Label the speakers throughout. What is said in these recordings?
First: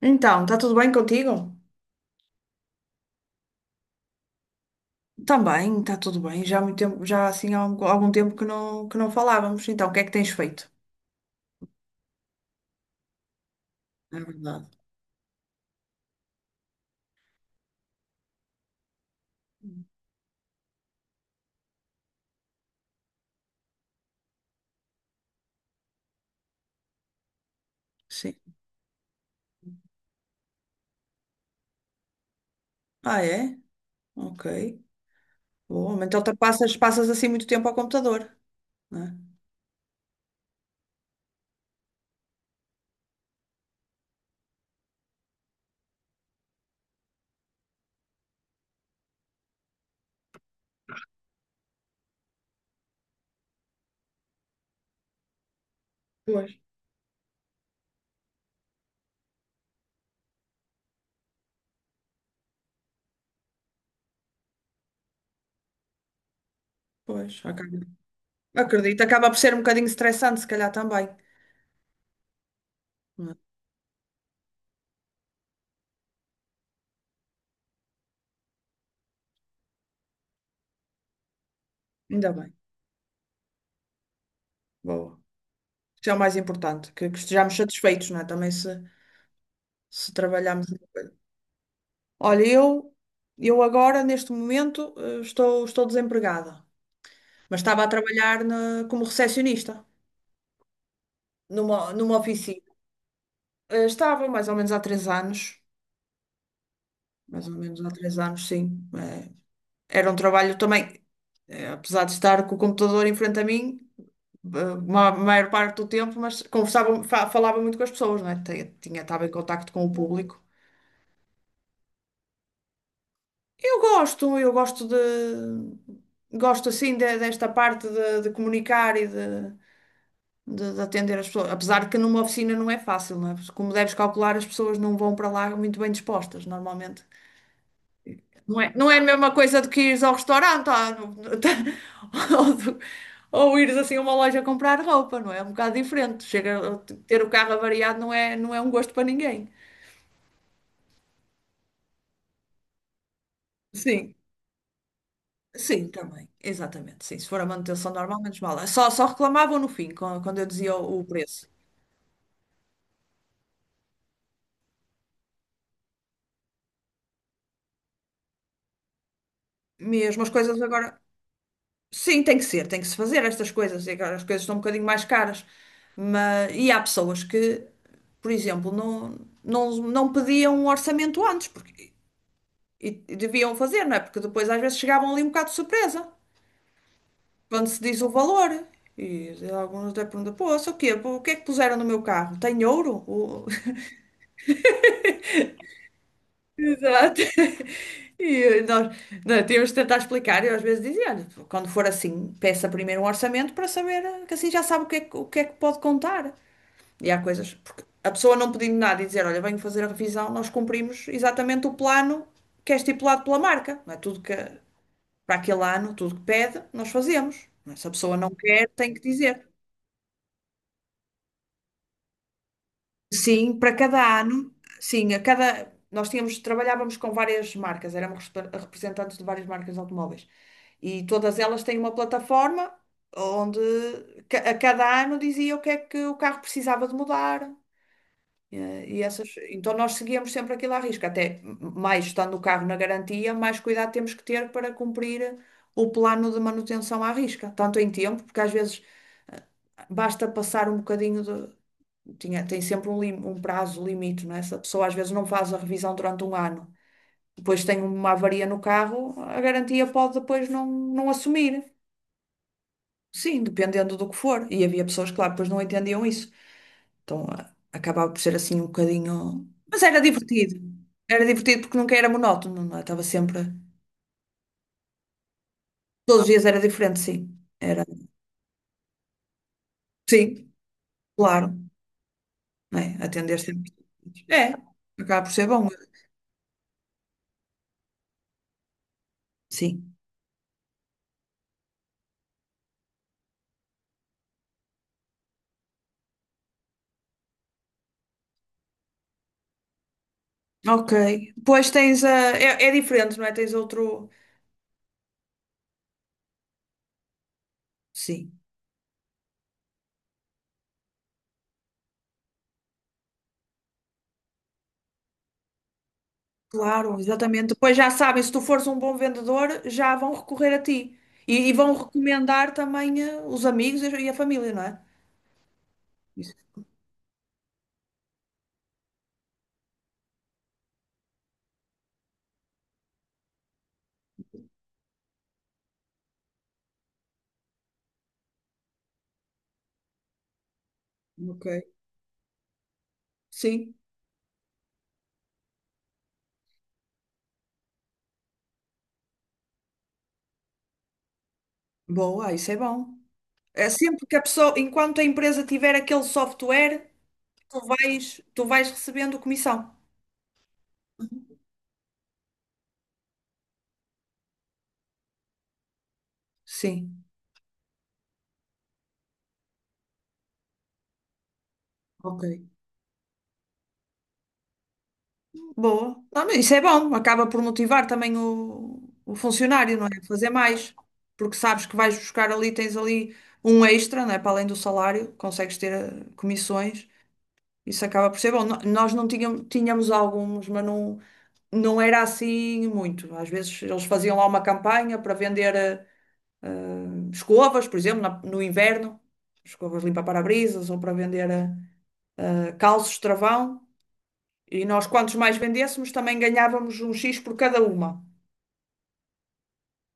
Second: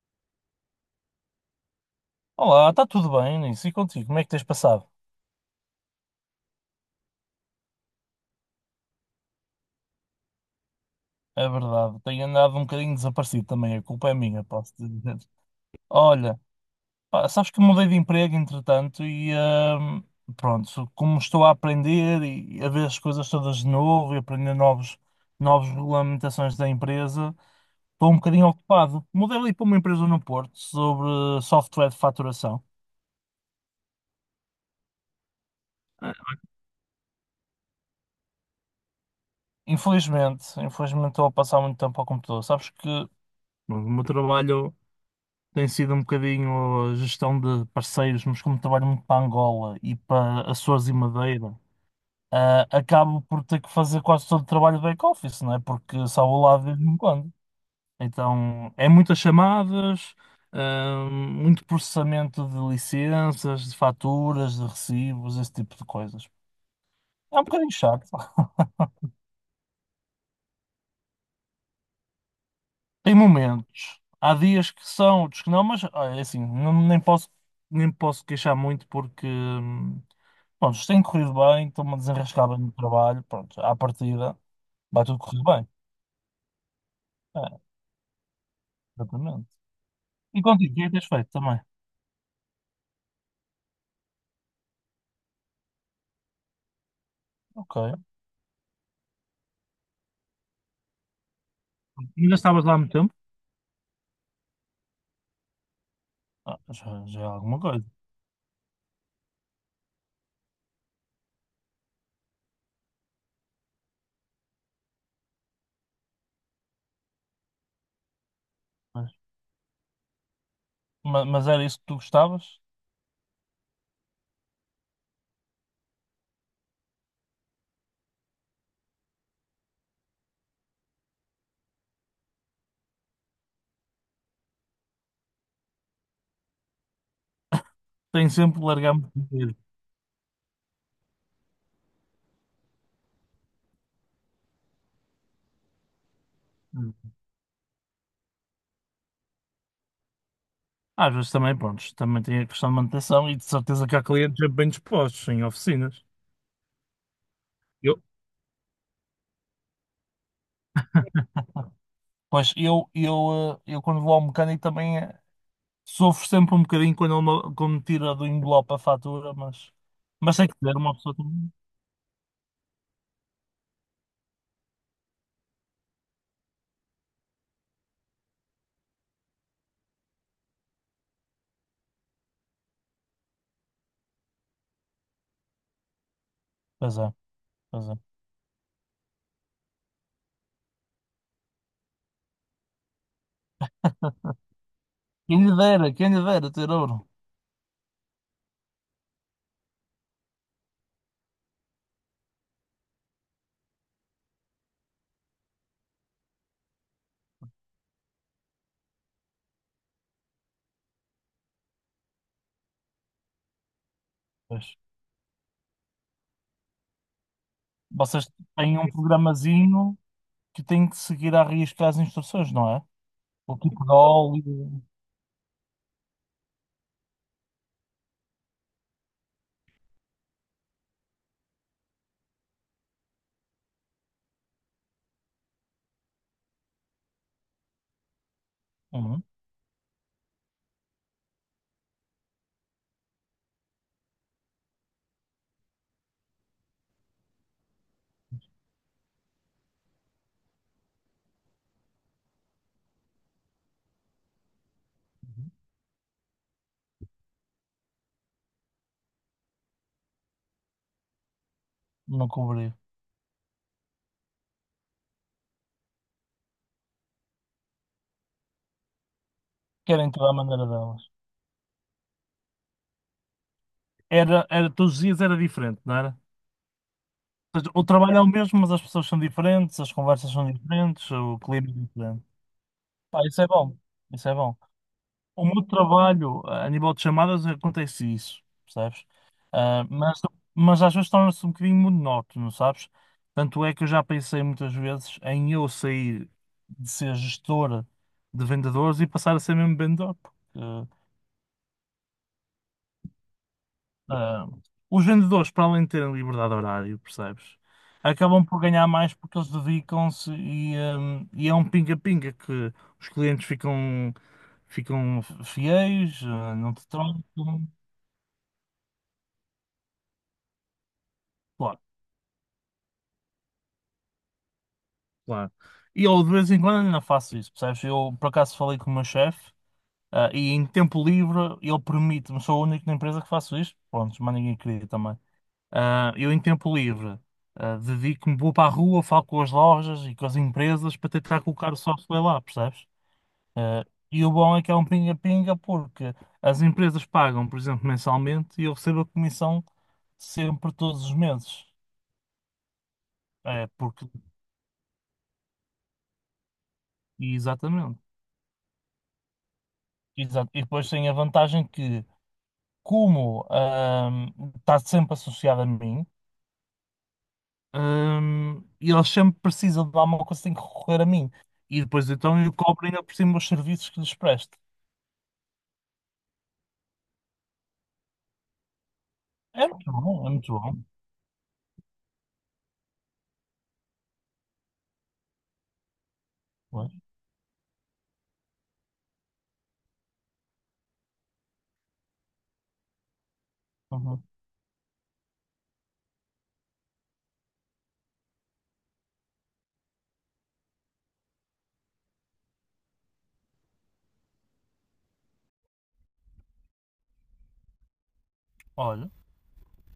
Speaker 1: Então, está tudo bem contigo?
Speaker 2: Olá, está tudo bem, Nisso? E contigo? Como é que tens passado?
Speaker 1: Também, está tudo bem. Já há muito tempo, já assim há algum tempo que não falávamos. Então, o que é que tens feito?
Speaker 2: É verdade, tenho andado um bocadinho desaparecido também, a culpa é
Speaker 1: É
Speaker 2: minha,
Speaker 1: verdade.
Speaker 2: posso dizer. Olha, pá, sabes que mudei de emprego entretanto e pronto, como estou a aprender e a ver as coisas todas de novo e aprender novos, novas regulamentações da empresa, estou um
Speaker 1: Sim.
Speaker 2: bocadinho ocupado. Mudei ali para uma empresa no Porto sobre software de faturação.
Speaker 1: Ah, é? Ok. Bom, então tu passas assim muito tempo ao computador, não é?
Speaker 2: Infelizmente, infelizmente estou a passar muito tempo ao computador. Sabes que o meu trabalho tem sido um bocadinho a gestão de parceiros, mas como trabalho muito para Angola e para Açores e Madeira, acabo por ter que fazer quase todo o trabalho de back-office, não é? Porque só vou
Speaker 1: Pois.
Speaker 2: lá de vez em quando. Então, é muitas chamadas, muito processamento de licenças, de faturas, de recibos, esse tipo de coisas.
Speaker 1: Pois,
Speaker 2: É um bocadinho
Speaker 1: acaba.
Speaker 2: chato.
Speaker 1: Acredito, acaba por ser um bocadinho estressante, se calhar também.
Speaker 2: Tem
Speaker 1: Não é?
Speaker 2: momentos. Há dias que são, outros que não, mas olha, é assim, nem posso, nem posso queixar muito porque, pronto, isto tem corrido bem, estou-me a
Speaker 1: Ainda
Speaker 2: desenrascar
Speaker 1: bem.
Speaker 2: bem no trabalho, pronto, à partida vai tudo
Speaker 1: Boa.
Speaker 2: correr bem.
Speaker 1: Isso é o mais importante, que estejamos
Speaker 2: É,
Speaker 1: satisfeitos, não é? Também se,
Speaker 2: exatamente.
Speaker 1: se
Speaker 2: E
Speaker 1: trabalharmos.
Speaker 2: contigo, o que é que tens feito também?
Speaker 1: Olha, eu agora, neste momento, estou desempregada, mas estava a
Speaker 2: Ok.
Speaker 1: trabalhar como recepcionista numa
Speaker 2: Ainda
Speaker 1: oficina.
Speaker 2: estavas lá há muito tempo?
Speaker 1: Estava mais ou menos há três anos,
Speaker 2: Ah, já, já é
Speaker 1: mais ou
Speaker 2: alguma
Speaker 1: menos
Speaker 2: coisa.
Speaker 1: há três anos, sim. Era um trabalho também, apesar de estar com o computador em frente a mim, a maior parte do tempo, mas conversava, falava muito com as pessoas, não é?
Speaker 2: Mas,
Speaker 1: Estava em contacto com o público.
Speaker 2: mas era isso que tu gostavas?
Speaker 1: Eu gosto de. Gosto assim desta parte de comunicar de atender as pessoas. Apesar de que numa oficina não é fácil, não é? Porque, como deves calcular, as pessoas não vão para lá muito bem dispostas, normalmente.
Speaker 2: Tenho sempre
Speaker 1: Não
Speaker 2: de
Speaker 1: é, não
Speaker 2: largar
Speaker 1: é a
Speaker 2: muito
Speaker 1: mesma
Speaker 2: dinheiro.
Speaker 1: coisa do que ires ao restaurante, ou, ou ires assim a uma loja comprar roupa, não é? É um bocado diferente. Chega, a
Speaker 2: Hum.
Speaker 1: ter o carro avariado não é, não é um gosto para ninguém.
Speaker 2: Às vezes também, pronto, também tem a questão de manutenção e de certeza que há
Speaker 1: Sim,
Speaker 2: clientes bem dispostos em
Speaker 1: sim,
Speaker 2: oficinas.
Speaker 1: também. Exatamente, sim. Se for a manutenção normal, menos mal. Só reclamavam no fim, quando eu dizia o preço.
Speaker 2: Pois eu quando vou ao mecânico também, sofro sempre um bocadinho quando quando me tira do envelope a fatura,
Speaker 1: Mesmo as
Speaker 2: mas tem que
Speaker 1: coisas
Speaker 2: ter uma
Speaker 1: agora.
Speaker 2: pessoa também.
Speaker 1: Sim, tem que ser, tem que se fazer estas coisas. E agora as coisas estão um bocadinho mais caras. Mas, e há pessoas que, por exemplo, não pediam um orçamento antes, porque e deviam fazer, não é? Porque depois às vezes chegavam ali um bocado de surpresa,
Speaker 2: Pois é,
Speaker 1: quando se
Speaker 2: pois é.
Speaker 1: diz o valor. E alguns até perguntam, pô, isso o quê? Pô, o que é que puseram no meu carro? Tem ouro?
Speaker 2: Quem lhe dera ter ouro.
Speaker 1: Exato. E nós, nós temos de tentar explicar. Eu às vezes dizia, olha, quando for assim, peça primeiro um orçamento para saber, que assim já sabe o que é que, o que é que pode contar. E há coisas, porque a pessoa não pedindo nada e dizer, olha, venho fazer a revisão, nós cumprimos exatamente o plano que é estipulado pela marca. Não é tudo que,
Speaker 2: Pois.
Speaker 1: para aquele ano, tudo que pede, nós fazemos. Não é? Se a pessoa
Speaker 2: Vocês
Speaker 1: não quer,
Speaker 2: têm um
Speaker 1: tem que dizer.
Speaker 2: programazinho que tem que seguir à risca as instruções, não é? O
Speaker 1: Sim, para
Speaker 2: tipo de
Speaker 1: cada ano,
Speaker 2: óleo.
Speaker 1: sim, a cada nós tínhamos trabalhávamos com várias marcas, éramos representantes de várias marcas de automóveis, e todas elas têm uma plataforma onde a cada ano dizia o que é que o carro precisava de mudar,
Speaker 2: Uhum.
Speaker 1: então nós seguíamos sempre aquilo à risca, até mais estando o carro na garantia, mais cuidado temos que ter para cumprir o plano de manutenção à risca, tanto em tempo, porque às vezes basta passar um bocadinho, tem sempre um, um prazo limite, não é? Se a pessoa às vezes não
Speaker 2: Uhum.
Speaker 1: faz a revisão durante um ano, depois tem uma avaria no carro, a garantia pode depois não assumir.
Speaker 2: Não cobri.
Speaker 1: Sim, dependendo do que for. E havia pessoas, claro, depois não entendiam isso. Então acabava por ser assim um bocadinho. Mas era
Speaker 2: Querem toda a
Speaker 1: divertido.
Speaker 2: maneira delas.
Speaker 1: Era divertido porque nunca era monótono, não é? Estava sempre.
Speaker 2: Era, era, todos os dias era diferente, não era?
Speaker 1: Todos os dias era diferente, sim.
Speaker 2: Ou seja,
Speaker 1: Era.
Speaker 2: o trabalho é o mesmo, mas as pessoas são diferentes, as conversas são
Speaker 1: Sim,
Speaker 2: diferentes, o
Speaker 1: claro.
Speaker 2: clima é diferente.
Speaker 1: Não é,
Speaker 2: Pá,
Speaker 1: atender
Speaker 2: isso é
Speaker 1: sempre.
Speaker 2: bom. Isso é
Speaker 1: É,
Speaker 2: bom.
Speaker 1: acaba por
Speaker 2: O
Speaker 1: ser
Speaker 2: meu
Speaker 1: bom,
Speaker 2: trabalho, a nível de chamadas, acontece isso, percebes? Ah,
Speaker 1: sim.
Speaker 2: mas às vezes torna-se um bocadinho monótono, sabes? Tanto é que eu já pensei muitas vezes em eu sair de ser gestora de vendedores e passar a ser mesmo vendedor, porque
Speaker 1: Ok. Pois tens a. É, é diferente, não é? Tens outro.
Speaker 2: Ah, os vendedores, para além de terem liberdade de horário, percebes?
Speaker 1: Sim,
Speaker 2: Acabam por ganhar mais porque eles dedicam-se e e é um pinga-pinga que os clientes ficam, ficam fiéis, não te
Speaker 1: claro,
Speaker 2: trocam.
Speaker 1: exatamente. Depois já sabem, se tu fores um bom vendedor, já vão recorrer a ti. E vão
Speaker 2: Claro,
Speaker 1: recomendar também os amigos e a família, não é?
Speaker 2: claro. E eu de
Speaker 1: Isso.
Speaker 2: vez em quando ainda faço isso, percebes? Eu por acaso falei com o meu chefe, e em tempo livre ele permite-me, sou o único na empresa que faço isto, pronto, mas ninguém queria também. Eu, em tempo livre, dedico-me, vou para a rua, falo com as lojas e com as empresas para tentar
Speaker 1: Ok.
Speaker 2: colocar o software lá, percebes?
Speaker 1: Sim.
Speaker 2: Ah, e o bom é que é um pinga-pinga porque as empresas pagam, por exemplo, mensalmente e eu recebo a comissão sempre todos os meses.
Speaker 1: Boa, isso é bom.
Speaker 2: É,
Speaker 1: É
Speaker 2: porque,
Speaker 1: sempre que a pessoa, enquanto a empresa tiver aquele software,
Speaker 2: exatamente.
Speaker 1: tu vais recebendo comissão.
Speaker 2: Exato. E depois tem a vantagem que, como, está sempre associado a mim.
Speaker 1: Sim,
Speaker 2: E eles sempre precisam de alguma coisa, têm que recorrer a mim. E depois
Speaker 1: ok.
Speaker 2: então eu cobro ainda por cima os serviços que lhes presto.
Speaker 1: Boa. Não, mas isso é bom, acaba por motivar também o
Speaker 2: É
Speaker 1: funcionário, não
Speaker 2: muito
Speaker 1: é? A
Speaker 2: bom,
Speaker 1: fazer
Speaker 2: é muito
Speaker 1: mais,
Speaker 2: bom.
Speaker 1: porque sabes que vais buscar ali, tens ali um extra, não é? Para além do salário, consegues ter comissões,
Speaker 2: Pois,
Speaker 1: isso acaba por ser bom. Nós não tínhamos, tínhamos alguns, mas não, não era assim muito. Às vezes eles faziam
Speaker 2: uhum.
Speaker 1: lá uma campanha para vender eh, escovas, por exemplo, no inverno, escovas limpa-parabrisas, ou para vender calços travão. E nós, quantos mais vendêssemos, também ganhávamos um X por cada uma.
Speaker 2: Olha,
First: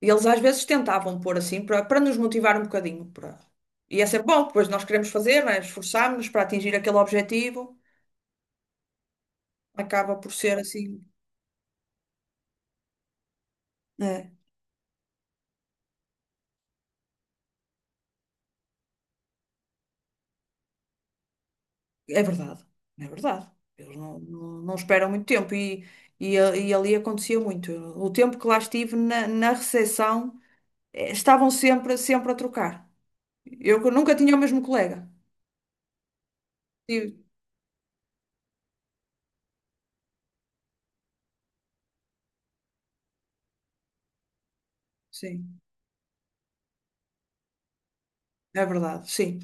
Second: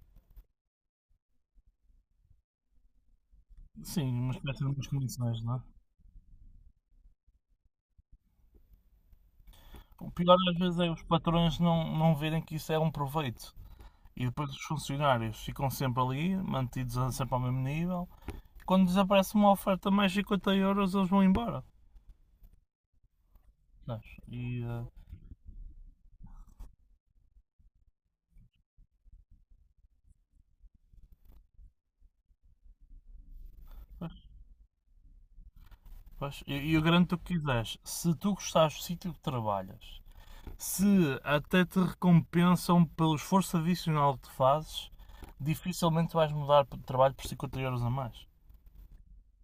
Speaker 1: E eles às vezes tentavam pôr assim, para nos motivar um bocadinho. Para... E é
Speaker 2: sim,
Speaker 1: sempre
Speaker 2: uma
Speaker 1: bom,
Speaker 2: espécie de
Speaker 1: pois nós
Speaker 2: umas
Speaker 1: queremos
Speaker 2: comissões,
Speaker 1: fazer,
Speaker 2: não
Speaker 1: né?
Speaker 2: é?
Speaker 1: Esforçámos-nos para atingir aquele objetivo.
Speaker 2: O
Speaker 1: Acaba por
Speaker 2: pior
Speaker 1: ser
Speaker 2: às vezes é os
Speaker 1: assim.
Speaker 2: patrões não, não verem que isso é um proveito. E
Speaker 1: É,
Speaker 2: depois os funcionários ficam sempre ali, sempre ao mesmo nível. Quando desaparece uma oferta mais 50 euros, eles vão embora.
Speaker 1: é verdade, é verdade. Eles
Speaker 2: Sabes?
Speaker 1: não esperam muito tempo. E, e ali acontecia muito. O tempo que lá estive na recepção, estavam sempre, sempre a trocar. Eu
Speaker 2: Pois,
Speaker 1: nunca tinha o mesmo colega.
Speaker 2: pois, e eu garanto o
Speaker 1: E-
Speaker 2: que quiseres. Se tu gostares do sítio que trabalhas, se até te recompensam pelo esforço adicional que fazes,
Speaker 1: Sim,
Speaker 2: dificilmente vais mudar de trabalho por 50 € a mais.
Speaker 1: é verdade, sim.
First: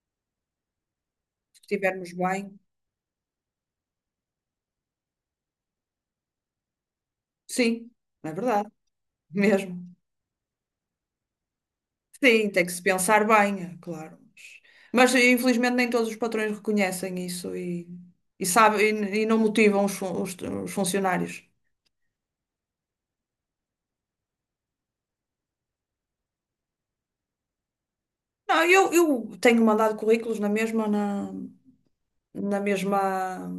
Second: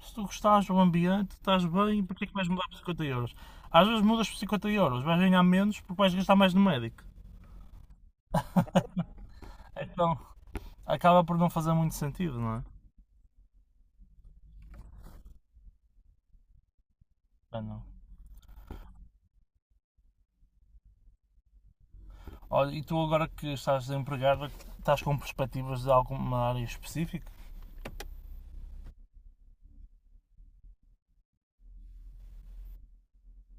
Speaker 2: Se tu gostares do ambiente,
Speaker 1: Se
Speaker 2: estás bem,
Speaker 1: estivermos
Speaker 2: porque é que
Speaker 1: bem.
Speaker 2: vais mudar por 50 euros? Às vezes mudas por 50 euros, vais ganhar menos porque vais gastar mais no médico.
Speaker 1: Sim, é verdade, mesmo.
Speaker 2: Então, acaba por não fazer muito sentido,
Speaker 1: Sim,
Speaker 2: não
Speaker 1: tem
Speaker 2: é?
Speaker 1: que se pensar bem, é claro. Mas infelizmente nem todos os patrões reconhecem isso
Speaker 2: Ah, não.
Speaker 1: e sabem e não motivam os, os funcionários.
Speaker 2: Olha, e tu agora que estás desempregado, estás com perspectivas de alguma área específica?
Speaker 1: Não, eu tenho mandado currículos na mesma, na mesma,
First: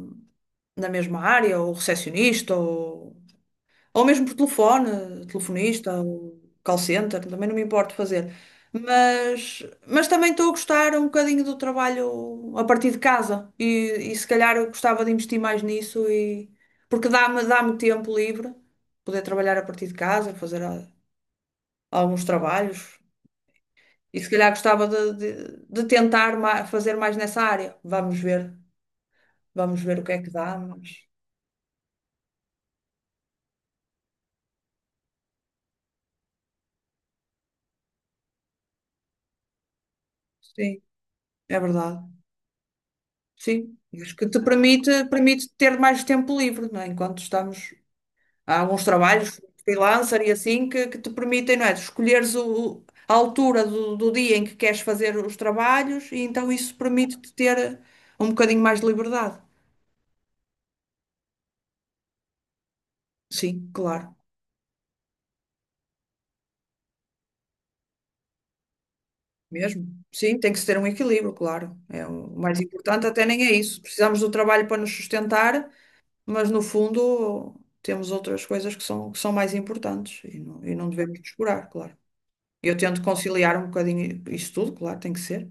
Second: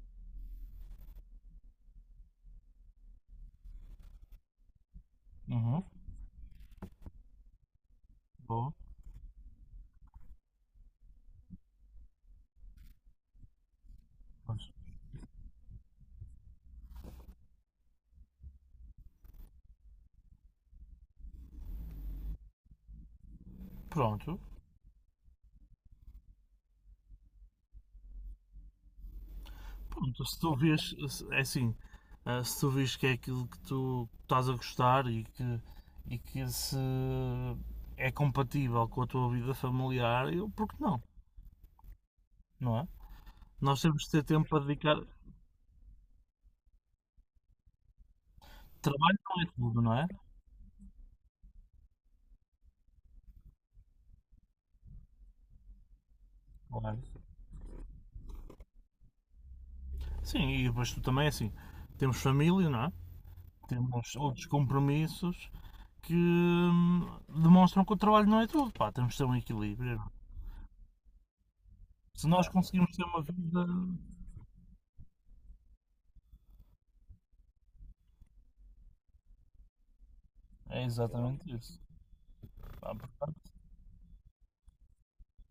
Speaker 1: na mesma área, ou recepcionista, ou mesmo por telefone,
Speaker 2: Uhum,
Speaker 1: telefonista, ou call center, também não me importo fazer.
Speaker 2: boa.
Speaker 1: Mas também estou a gostar um bocadinho do trabalho a partir de casa, e se calhar eu gostava de investir mais nisso, e porque dá-me tempo livre poder trabalhar a partir de casa, fazer alguns trabalhos, e se
Speaker 2: Pronto,
Speaker 1: calhar gostava de tentar fazer mais nessa área. Vamos ver o que é
Speaker 2: Pronto,
Speaker 1: que
Speaker 2: se tu
Speaker 1: dá,
Speaker 2: vês,
Speaker 1: mas
Speaker 2: é assim, se tu vês que é aquilo que tu estás a gostar e que se é compatível com a tua vida familiar, eu, por que
Speaker 1: sim,
Speaker 2: não?
Speaker 1: é verdade.
Speaker 2: Não é?
Speaker 1: Sim,
Speaker 2: Nós
Speaker 1: e
Speaker 2: temos de
Speaker 1: acho
Speaker 2: ter
Speaker 1: que te
Speaker 2: tempo para
Speaker 1: permite,
Speaker 2: dedicar.
Speaker 1: permite ter mais tempo livre, não é? Enquanto estamos. Há alguns
Speaker 2: Trabalho não
Speaker 1: trabalhos
Speaker 2: é tudo, não é?
Speaker 1: freelancer e assim que te permitem, não é? Escolheres a altura do dia em que queres fazer os trabalhos, e então isso
Speaker 2: Claro.
Speaker 1: permite-te ter um bocadinho mais de liberdade.
Speaker 2: Sim, e depois tu também, é assim, temos família, não é?
Speaker 1: Sim, claro,
Speaker 2: Temos outros compromissos que demonstram que o trabalho não é tudo, pá, temos de ter um
Speaker 1: mesmo.
Speaker 2: equilíbrio.
Speaker 1: Sim, tem que se ter um equilíbrio, claro. É o
Speaker 2: Se
Speaker 1: o
Speaker 2: nós
Speaker 1: mais
Speaker 2: conseguimos ter
Speaker 1: importante
Speaker 2: uma
Speaker 1: até nem é
Speaker 2: vida,
Speaker 1: isso. Precisamos do trabalho para nos sustentar, mas no fundo temos outras coisas que são mais importantes e
Speaker 2: é
Speaker 1: não devemos
Speaker 2: exatamente
Speaker 1: descurar,
Speaker 2: isso.
Speaker 1: claro. Eu
Speaker 2: Pá,
Speaker 1: tento
Speaker 2: portanto,
Speaker 1: conciliar um bocadinho isso tudo, claro, tem que ser.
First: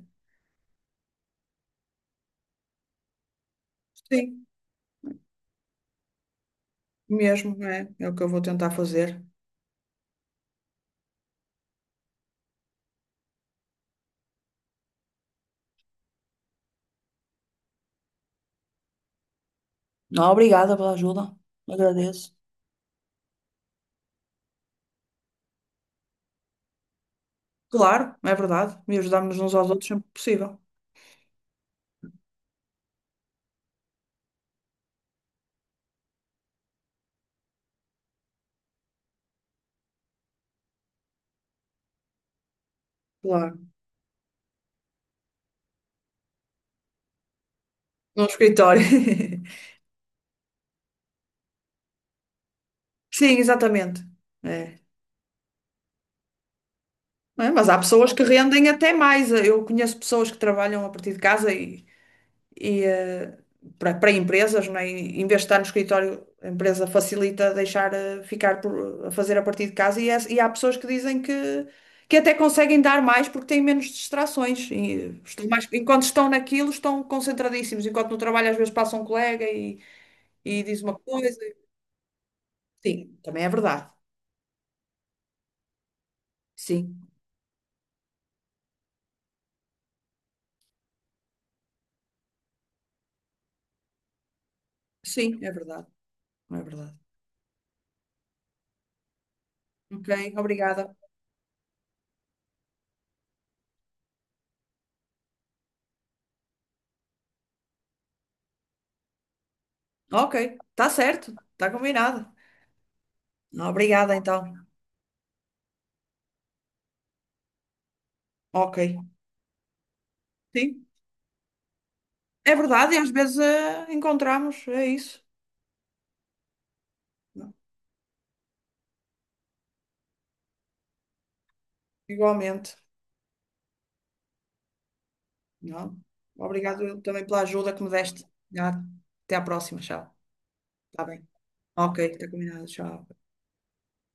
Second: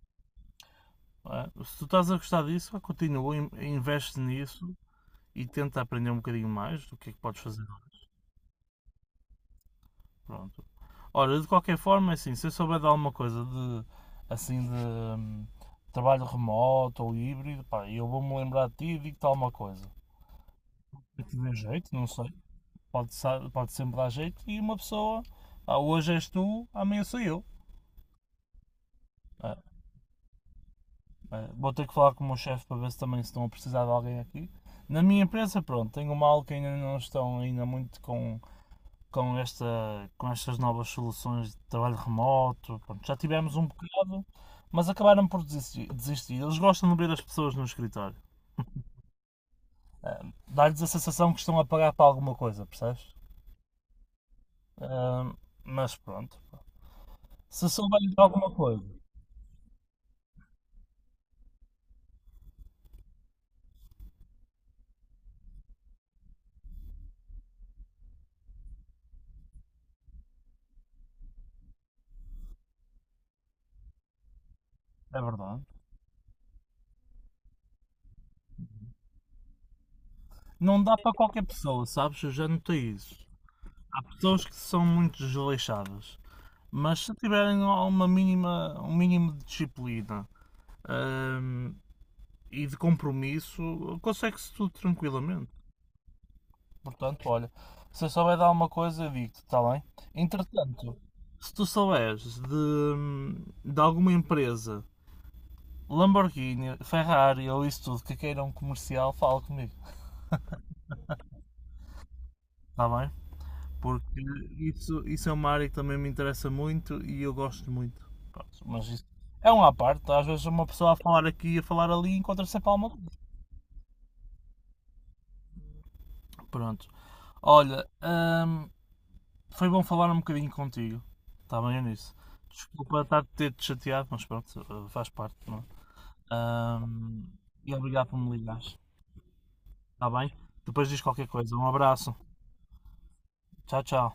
Speaker 2: se tu estás a gostar disso, continua, investe
Speaker 1: Sim,
Speaker 2: nisso e tenta aprender um bocadinho mais do que é que podes
Speaker 1: mesmo,
Speaker 2: fazer.
Speaker 1: é, é o que eu vou tentar fazer.
Speaker 2: Pronto. Ora, de qualquer forma, é assim, se eu souber de alguma coisa de, assim, de trabalho remoto ou híbrido, pá, eu vou-me lembrar de ti e digo-te alguma coisa.
Speaker 1: Não, obrigada pela
Speaker 2: Se
Speaker 1: ajuda.
Speaker 2: te der jeito, não sei.
Speaker 1: Agradeço.
Speaker 2: Pode, pode sempre dar jeito e uma pessoa, hoje és tu, amanhã sou eu.
Speaker 1: Claro, é verdade. E ajudarmos uns
Speaker 2: Ah,
Speaker 1: aos outros sempre que possível.
Speaker 2: Vou ter que falar com o meu chefe para ver se também estão a precisar de alguém aqui. Na minha empresa, pronto, tenho uma aula que ainda não estão ainda muito com, com, esta, com estas novas soluções de trabalho remoto. Pronto, já tivemos
Speaker 1: Claro.
Speaker 2: um bocado, mas acabaram por desistir. Eles gostam de ver as pessoas no escritório.
Speaker 1: Num escritório.
Speaker 2: Ah, Dá-lhes a sensação que estão a pagar para alguma coisa, percebes?
Speaker 1: Sim, exatamente. É.
Speaker 2: Ah, mas pronto.
Speaker 1: É,
Speaker 2: Se
Speaker 1: mas há
Speaker 2: souberem
Speaker 1: pessoas
Speaker 2: de
Speaker 1: que
Speaker 2: alguma
Speaker 1: rendem
Speaker 2: coisa,
Speaker 1: até mais. Eu conheço pessoas que trabalham a partir de casa, e e eh, para empresas, não é? E em vez de estar no escritório, a empresa facilita deixar ficar a fazer a partir de casa, e e há pessoas que dizem que até conseguem dar mais porque têm menos distrações. E
Speaker 2: é
Speaker 1: estão
Speaker 2: verdade.
Speaker 1: mais, enquanto estão naquilo, estão concentradíssimos, enquanto no trabalho às vezes passa um colega e diz
Speaker 2: Não dá
Speaker 1: uma
Speaker 2: para
Speaker 1: coisa.
Speaker 2: qualquer pessoa, sabes? Eu já notei isso.
Speaker 1: Sim, também é verdade.
Speaker 2: Há pessoas que são muito desleixadas. Mas
Speaker 1: Sim,
Speaker 2: se tiverem uma mínima, um mínimo de disciplina hum, e de compromisso, consegue-se tudo
Speaker 1: sim,
Speaker 2: tranquilamente.
Speaker 1: é verdade. É verdade.
Speaker 2: Portanto, olha, se eu souber de alguma coisa, eu digo-te, está bem?
Speaker 1: Ok, obrigada.
Speaker 2: Entretanto, se tu souberes de alguma empresa, Lamborghini, Ferrari ou isso tudo, que queiram comercial, fala comigo,
Speaker 1: Ok, está certo, está combinado.
Speaker 2: está bem?
Speaker 1: Obrigada
Speaker 2: Porque
Speaker 1: então.
Speaker 2: isso é uma área que também me interessa muito e eu gosto muito. Pronto,
Speaker 1: Ok.
Speaker 2: mas isso é um à parte. Às vezes uma
Speaker 1: Sim.
Speaker 2: pessoa a falar aqui e a falar ali encontra
Speaker 1: É
Speaker 2: sempre alguma
Speaker 1: verdade, e às
Speaker 2: coisa.
Speaker 1: vezes encontramos, é isso.
Speaker 2: Pronto.
Speaker 1: Não,
Speaker 2: Olha, hum, foi bom falar um bocadinho contigo. Está bem nisso.
Speaker 1: igualmente.
Speaker 2: Desculpa estar a ter-te chateado, mas pronto, faz parte, não
Speaker 1: Não.
Speaker 2: é?
Speaker 1: Obrigado eu também pela ajuda
Speaker 2: E
Speaker 1: que me
Speaker 2: obrigado por
Speaker 1: deste.
Speaker 2: me ligares.
Speaker 1: Já. Até à próxima,
Speaker 2: Está
Speaker 1: tchau.
Speaker 2: bem? Depois diz
Speaker 1: Está bem.
Speaker 2: qualquer coisa. Um
Speaker 1: Ok,
Speaker 2: abraço.
Speaker 1: está combinado, tchau.
Speaker 2: Tchau, tchau.